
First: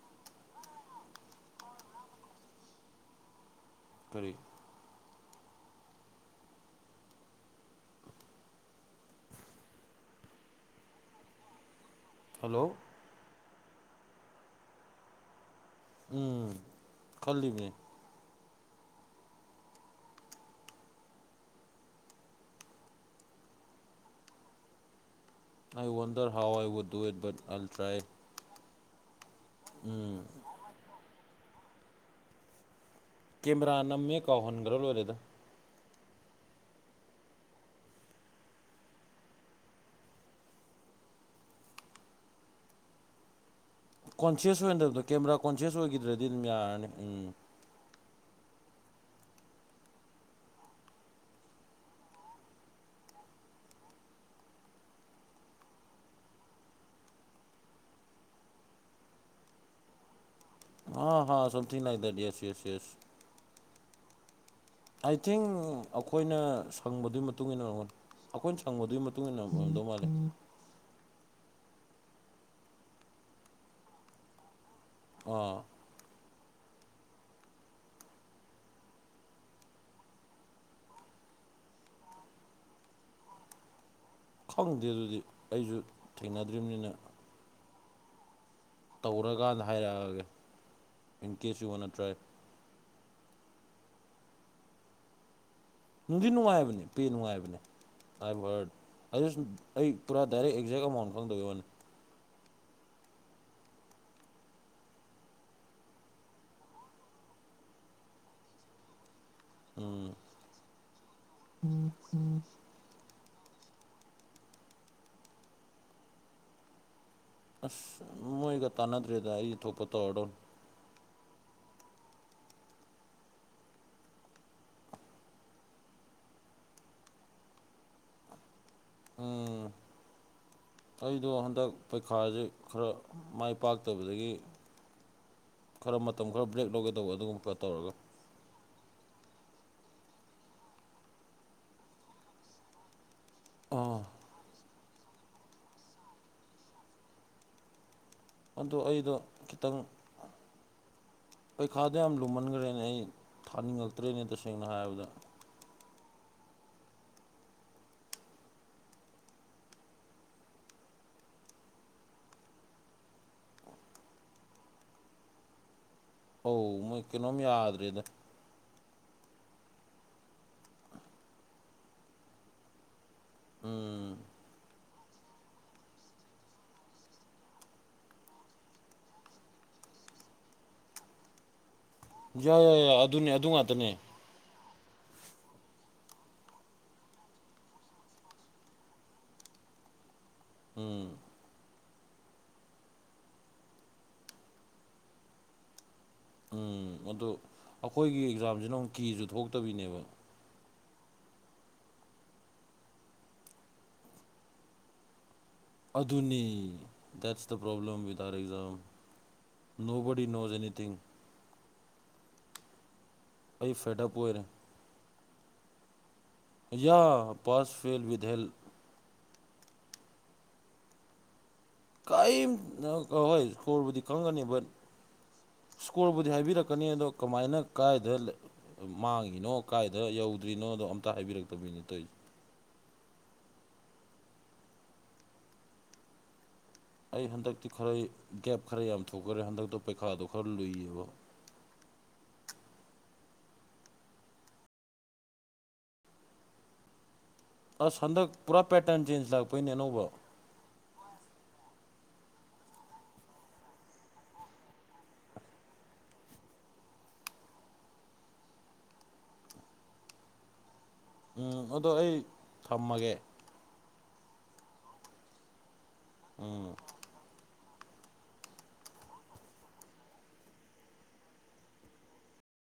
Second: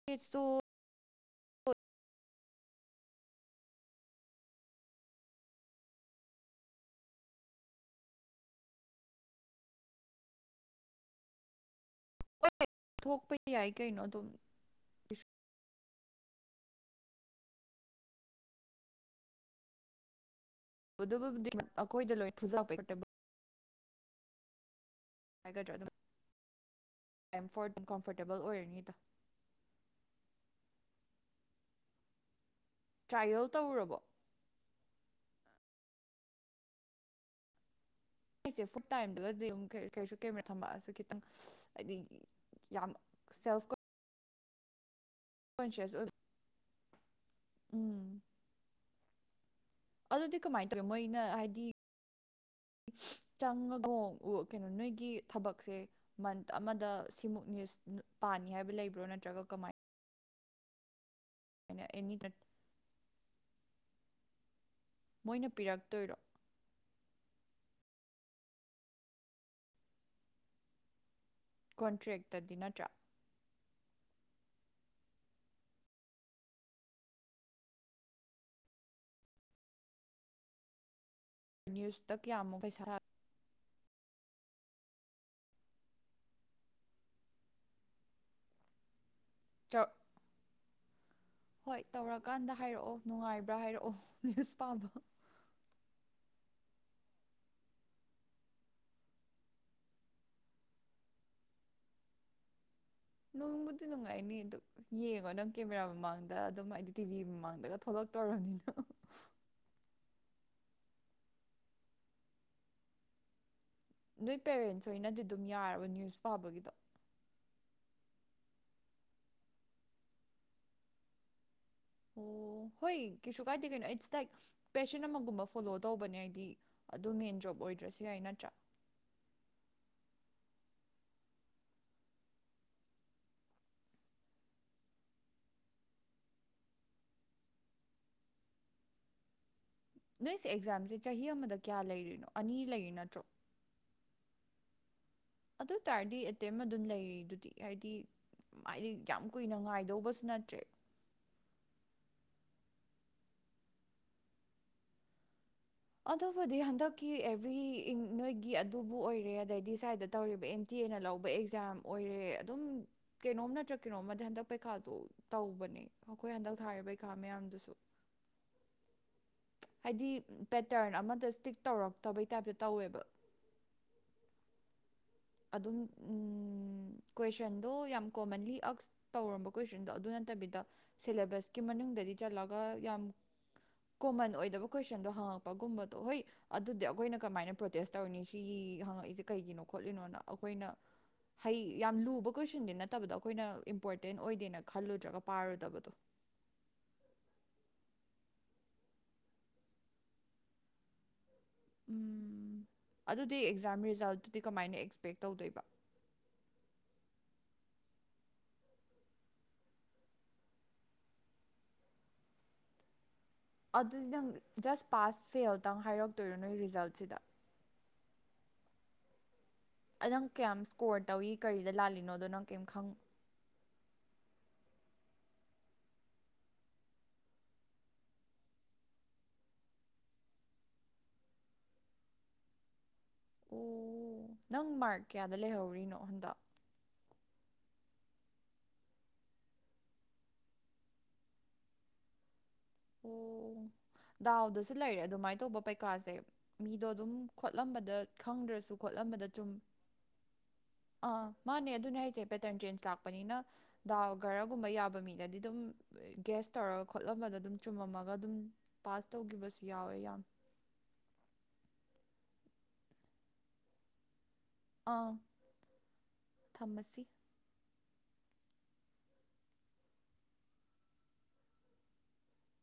[unintelligible] ꯇꯔꯤ ꯍꯜꯂꯣ ꯊꯣꯛꯄ ꯌꯥꯏ ꯀꯩꯅꯣ ꯑꯗꯨꯝ ꯎꯝ ꯈꯜꯂꯤꯅꯦ [unintelligible] ꯍꯥꯏꯒꯗ꯭ꯔꯥ ꯑꯗꯨꯝ ꯑꯩ ꯋꯥꯟꯗꯔ ꯍꯥꯎꯋꯥꯏ [unintelligible] ꯆꯥꯏꯌꯦ ꯇꯦꯕꯜ ꯑꯣꯏꯔꯅꯤꯗ ꯎꯝ ꯇ꯭ꯔꯥꯏꯌꯦꯜ ꯀꯦꯃꯦꯔꯥ ꯇꯧꯔꯨꯔꯕꯣ ꯅꯝꯃꯦ ꯀꯥꯎꯍꯟꯒ꯭ꯔ ꯂꯣꯏꯔꯦꯗ ꯑꯩꯁꯦ ꯐꯨꯛ ꯇꯥꯏꯝꯗꯨꯒꯗꯤ ꯑꯃꯨꯛ ꯀꯔꯤꯁꯨ ꯀꯦꯃꯦꯔꯥ ꯊꯝꯃꯛꯑꯁꯨ ꯈꯤꯇꯪ ꯍꯥꯏꯗꯤ ꯌꯥꯝ ꯁꯦꯜꯐꯀ ꯀꯣꯟꯁꯤꯌꯁ ꯑꯣꯏꯍꯟꯗꯕꯗꯣ ꯀꯦꯃꯦꯔꯥ ꯀꯣꯟꯁꯤꯌꯁ ꯑꯣꯏꯕ ꯑꯣꯏꯒꯤꯗ꯭ꯔꯗꯤ ꯑꯗꯨꯝ ꯌꯥꯔꯅꯤ ꯎꯝ ꯎꯝ ꯑꯗꯨꯗꯤ ꯀꯃꯥꯏ ꯇꯧꯋꯤ ꯃꯣꯏꯅ ꯍꯥꯏꯗꯤ ꯆꯪꯉꯒꯣ ꯎ ꯀꯩꯅꯣ ꯅꯣꯏꯒꯤ ꯊꯕꯛꯁꯦ ꯃꯟꯠ ꯑꯃꯗ ꯁꯤꯃꯨꯛ ꯅ꯭ꯌꯨꯁ ꯄꯥꯅꯤ ꯍꯥꯏꯕ ꯂꯩꯕ꯭ꯔꯣ ꯅꯠꯇ꯭ꯔꯒ ꯀꯃꯥꯏ ꯑ ꯍ something like any that yes yes yes I think ꯃꯣꯏꯅ ꯄꯤꯔꯛꯇꯣꯏꯔꯣ ꯑꯈꯣꯏꯅ ꯁꯪꯕꯗꯨꯒꯤ ꯃꯇꯨꯡ ꯏꯟꯅ ꯑꯈꯣꯏꯅ ꯁꯪꯕꯗꯨꯒꯤ ꯃꯇꯨꯡ ꯏꯟꯅ ꯑꯣꯏꯔꯝꯗꯧ ꯃꯥꯜꯂꯤ ꯀꯣꯟꯇ꯭ꯔꯦꯛꯇꯗꯤ ꯅꯠꯇ꯭ꯔꯥ [unintelligible] ꯅ꯭ꯌꯨꯁꯇ ꯀꯌꯥꯃꯨꯛ ꯄꯩꯁꯥ ꯈꯪꯗꯦ ꯑꯗꯨꯗꯤ ꯑꯩꯁꯨ ꯊꯦꯡꯅꯗ꯭ꯔꯤꯕꯅꯤꯅ ꯇꯧꯔꯀꯥꯟꯗ ꯍꯥꯏꯔꯛꯑꯒꯦ ꯏꯟ ꯀꯦꯁ ꯌꯨ ꯍꯣꯏ ꯋꯥꯟꯅ ꯇ꯭ꯔꯥꯏ ꯇꯧꯔꯀꯥꯟꯗ ꯍꯥꯏꯔꯛꯑꯣ ꯅꯨꯡꯉꯥꯏꯕ꯭ꯔꯥ ꯍꯥꯏꯔꯛꯑꯣ ꯅ꯭ꯌꯨꯁ ꯄꯥꯕ ꯅꯨꯡꯗꯤ ꯅꯨꯡꯉꯥꯏꯕꯅꯦ ꯄꯦ ꯅꯨꯡꯉꯥꯏꯕꯅꯦ ꯑꯥꯏꯕ ꯋ꯭ꯔꯠ ꯑꯗ ꯁꯨꯝ ꯑꯩ ꯄꯨꯔꯥ ꯗꯥꯏꯔꯦꯛ ꯑꯦꯛꯖꯦꯛ ꯑꯦꯃꯥꯎꯟ ꯈꯪꯗꯩ ꯋꯅꯦ ꯅꯣꯡꯕꯨꯗꯤ ꯇꯅꯨꯡꯉꯥꯏꯅꯤ ꯑꯗꯨ ꯌꯦꯡꯉꯣ ꯅꯪ ꯀꯦꯃꯦꯔꯥ ꯃꯃꯥꯡꯗ ꯑꯗꯨꯝ ꯍꯥꯏꯗꯤ ꯇꯤꯚꯤ ꯃꯃꯥꯡꯗꯒ ꯊꯣꯛꯂꯛꯇꯧꯔꯕꯅꯤꯅ ꯎꯝ [unintelligible] ꯅꯣꯏ ꯄꯦꯔꯦꯟꯁ ꯍꯣꯏꯅꯗꯤ ꯑꯗꯨꯝ ꯌꯥꯔꯕ ꯅ꯭ꯌꯨꯁ ꯄꯥꯕꯒꯤꯗꯣ ꯑꯁ ꯃꯣꯏꯒ ꯇꯥꯟꯅꯗ꯭ꯔꯦꯗ ꯑꯩ ꯊꯣꯛꯄ ꯇꯧꯔꯗꯧ ꯑꯣ ꯍꯣꯏ ꯀꯩꯁꯨ ꯀꯥꯏꯗꯦ ꯀꯩꯅꯣ ꯑꯦꯠꯁ ꯇꯥꯏꯛ ꯄꯦꯁꯟ ꯑꯃꯒꯨꯝꯕ ꯐꯣꯂꯣ ꯇꯧꯕꯅꯦ ꯍꯥꯏꯗꯤ ꯑꯗꯨ ꯃꯦꯟ ꯖꯣꯕ ꯑꯣꯏꯗ꯭ꯔꯁꯨ ꯌꯥꯏ ꯅꯠꯇ꯭ꯔꯥ ꯎꯝ [unintelligible] [inaudible] ꯑꯩꯗꯣ ꯍꯟꯗꯛ ꯄꯩꯈꯥꯖꯦ ꯈꯔ ꯃꯥꯏ ꯄꯥꯛꯇꯕꯗꯒꯤ ꯈꯔ ꯃꯇꯝ ꯈꯔ ꯕ꯭ꯔꯦꯛ ꯂꯧꯒꯦ ꯇꯧꯕ ꯑꯗꯨꯒꯨꯝꯕ ꯇꯧꯔꯒ ꯅꯣꯏꯁꯦ ꯑꯦꯛꯖꯥꯝꯁꯦ ꯆꯍꯤ ꯑꯃꯗ ꯀꯌꯥ ꯂꯩꯔꯤꯅꯣ ꯑꯅꯤ ꯂꯩꯔꯤ ꯅꯠꯇ꯭ꯔꯣ ꯑꯥ ꯑꯗꯨ ꯑꯣꯏ ꯇꯥꯔꯗꯤ ꯑꯦꯇꯦꯝ ꯑꯗꯨꯝ ꯂꯩꯔꯤ ꯑꯗꯨꯗꯤ ꯍꯥꯏꯗꯤ ꯑꯗꯣ ꯃꯥꯏꯔꯤꯛ ꯑꯩꯗꯣ ꯌꯥꯝ ꯀꯨꯏꯅ ꯉꯥꯏꯗꯧꯕꯁꯨ ꯅꯠꯇ꯭ꯔꯦ ꯄꯩꯈꯥꯗꯣ ꯌꯥꯝ ꯂꯨꯝꯃꯟꯒ꯭ꯔꯦꯅꯦ ꯑꯩ ꯊꯥꯅꯤꯡꯉꯛꯇ꯭ꯔꯦꯅꯦ ꯇꯁꯦꯡꯅ ꯍꯥꯏꯔꯕꯗ ꯑꯗꯨꯕꯨꯗꯤ ꯍꯟꯗꯛꯀꯤ ꯑꯦꯕ꯭ꯔꯤ ꯏꯤꯡ ꯅꯣꯏꯒꯤ ꯑꯗꯨꯕꯨ ꯑꯣꯏꯔꯦ ꯑꯗꯩꯗꯤ ꯁ꯭ꯋꯥꯏꯗ ꯇꯧꯔꯤꯕ ꯑꯦꯡ ꯇꯤ ꯑꯦꯅ ꯂꯧꯕ ꯑꯦꯛꯖꯥꯝ ꯑꯣꯏꯔꯦ ꯑꯗꯨꯝ ꯀꯦꯅꯣꯝ ꯅꯠꯇ꯭ꯔ ꯀꯦꯅꯣꯝꯃꯗꯤ ꯍꯟꯗꯛ ꯄꯩꯈꯥꯗꯣ ꯇꯧꯕꯅꯦ ꯑꯈꯣꯏ ꯍꯟꯗꯛ ꯊꯥꯔꯤ ꯑꯧ ꯃꯣꯏ ꯄꯩꯈꯥ ꯀꯩꯅꯣꯝ ꯃꯌꯥꯝꯗꯨꯁꯨ ꯌꯥꯗ꯭ꯔꯦꯗ ꯍꯥꯏꯗꯤ ꯄꯦꯇꯔꯟ ꯑꯃꯗ ꯁ꯭ꯇꯤꯛ ꯇꯧꯔꯛꯇꯕꯩ ꯇꯥꯏꯞꯇ ꯇꯧꯋꯦꯕ ꯎꯝ ꯑꯗꯨꯝ ꯎꯝ ꯀꯣꯏꯁꯟꯗꯣ ꯌꯥꯝ ꯀꯣꯃꯟꯂꯤ ꯑꯛꯁ ꯇꯧꯔꯝꯕ ꯀꯣꯏꯁꯟꯗꯣ ꯑꯗꯨ ꯅꯠꯇꯕꯤꯗ ꯁꯦꯂꯦꯕꯁꯀꯤ ꯃꯅꯨꯡꯗꯗꯤ ꯆꯠꯂꯒ ꯌꯥꯏ ꯌꯥꯏ ꯌꯥꯏ ꯌꯥꯝ ꯑꯗꯨꯅꯦ ꯑꯗꯨ ꯉꯥꯛꯇꯅꯦ ꯀꯣꯃꯟ ꯑꯣꯏꯗꯕ ꯀꯣꯏꯁꯟꯗꯣ ꯍꯪꯉꯛꯄꯒꯨꯝꯕꯗꯣ ꯍꯣꯏ ꯑꯗꯨꯗꯤ ꯑꯈꯣꯏꯅ ꯀꯃꯥꯏꯅ ꯄ꯭ꯔꯣꯇꯦꯁ ꯇꯧꯔꯅꯤ ꯁꯤꯒꯤ ꯍꯪꯉꯛꯏꯖꯦ ꯀꯩꯒꯤꯅꯣ ꯈꯣꯠꯂꯤꯅꯣꯅ ꯑꯈꯣꯏꯅ ꯎꯝ ꯍꯩ ꯌꯥꯝ ꯂꯨꯕ ꯀꯣꯏꯁꯟꯗꯤ ꯅꯠꯇꯕꯗꯣ ꯑꯈꯣꯏꯅ ꯏꯝꯄꯣꯔꯇꯦꯟ ꯑꯣꯏꯗꯦꯅ ꯈꯜꯂꯨꯗ꯭ꯔꯒ ꯄꯥꯔꯨꯗꯕꯗꯣ ꯎꯝ ꯑꯗꯣ ꯑꯩꯈꯏꯒꯤ ꯑꯦꯛꯖꯥꯝꯖꯤꯅ ꯑꯃꯨꯛ ꯀꯤꯖꯨ ꯊꯣꯛꯇꯕꯤꯅꯦꯕ ꯎꯝ ꯑꯗꯨꯗꯤ ꯑꯦꯛꯖꯥꯝ ꯔꯤꯖꯜꯇꯨꯗꯤ ꯀꯃꯥꯏꯅ ꯑꯦꯛꯁꯄꯦꯛ ꯇꯧꯗꯣꯏꯕ ꯑꯗꯨꯅꯤ that's the problem with that exam nobody knows anything ꯑꯩ ꯐꯦꯠ ꯑꯗꯨꯗꯤ ꯑꯞ ꯅꯪ ꯑꯣꯏꯔꯦ ꯖꯁ ꯄꯥꯁ ꯐꯦꯜꯗꯪ ꯍꯥꯏꯔꯛ ꯌꯥ ꯄꯥꯁ ꯐꯦꯜ ꯋꯤꯠꯍꯦꯜ ꯑꯅꯪ ꯀꯌꯥꯝ ꯁ꯭ꯀꯣꯔ ꯇꯧꯏ ꯀꯔꯤꯗ ꯂꯥꯜꯂꯤꯅꯣꯗꯣ ꯅꯪ ꯀꯩꯏꯝ ꯈꯪ ꯀꯍꯣꯏ ꯏꯁꯀꯣꯔꯕꯨꯗꯤ ꯀꯪꯉꯅꯤ ꯕꯠ ꯏꯁꯀꯣꯔꯕꯨꯗꯤ ꯍꯥꯏꯕꯤꯔꯛꯀꯅꯤ ꯑꯗꯣ ꯀꯃꯥꯏꯅ ꯀꯥꯏꯗ ꯂꯩ ꯃꯥꯡꯉꯤꯅꯣ ꯀꯥꯏꯗ ꯌꯧꯗ꯭ꯔꯤꯅꯣꯗꯣ ꯑꯝꯇ ꯍꯥꯏꯕꯤꯔꯛꯇꯕꯤꯅꯤ ꯇꯧꯏꯖꯦ ꯑꯣ ꯅꯪ ꯃꯥꯔꯛ ꯀꯌꯥꯗ ꯂꯩꯍꯧꯔꯤꯅꯣ ꯍꯟꯗꯛ ꯑꯩ ꯍꯟꯗꯛꯇꯤ ꯈꯔ ꯒꯦꯞ ꯈꯔ ꯌꯥꯝ ꯊꯣꯛꯈ꯭ꯔꯦ ꯍꯟꯗꯛꯇꯣ ꯄꯩꯈꯥꯗꯣ ꯈꯔ ꯂꯨꯏꯑꯕ ꯑꯣ ꯗꯥꯎꯗꯁꯨ ꯂꯩꯔꯦ ꯑꯗꯨꯃꯥꯏ ꯇꯧꯕ ꯄꯩꯀꯥꯁꯦ ꯃꯤꯗꯣ ꯑꯗꯨꯝ ꯈꯣꯠꯂꯝꯕꯗ ꯑꯁ ꯍꯟꯗꯛ ꯄꯨꯔꯥ ꯈꯪꯗ꯭ꯔꯁꯨ ꯄꯦꯇꯔꯟ ꯈꯣꯠꯂꯝꯕꯗ ꯆꯦꯟꯖ ꯆꯨꯝ ꯂꯥꯛꯄꯩꯅꯦ ꯑꯅꯧꯕ ꯑꯥ ꯃꯥꯅꯦ ꯑꯗꯨꯅꯦ ꯍꯥꯏꯁꯦ ꯄꯦꯇꯔꯟ ꯆꯦꯟꯖ ꯂꯥꯛꯄꯅꯤꯅ ꯗꯥꯎ ꯒꯔꯒꯨꯝꯕ ꯌꯥꯕ ꯃꯤꯗꯗꯤ ꯗꯨꯝ ꯒꯦꯁ ꯇꯧꯔꯒ ꯈꯣꯠꯂꯝꯕꯗꯣ ꯗꯨꯝ ꯆꯨꯝꯃꯝꯃꯒ ꯑꯗꯨꯝ ꯄꯥꯁ ꯇꯧꯒꯤꯕꯁꯨ ꯌꯥꯎꯋꯦ ꯌꯥꯝ ꯑꯥ ꯑꯗꯣ ꯑꯩ ꯊꯝꯃꯒꯦ ꯑꯥ ꯎꯝ ꯊꯝꯃꯁꯤ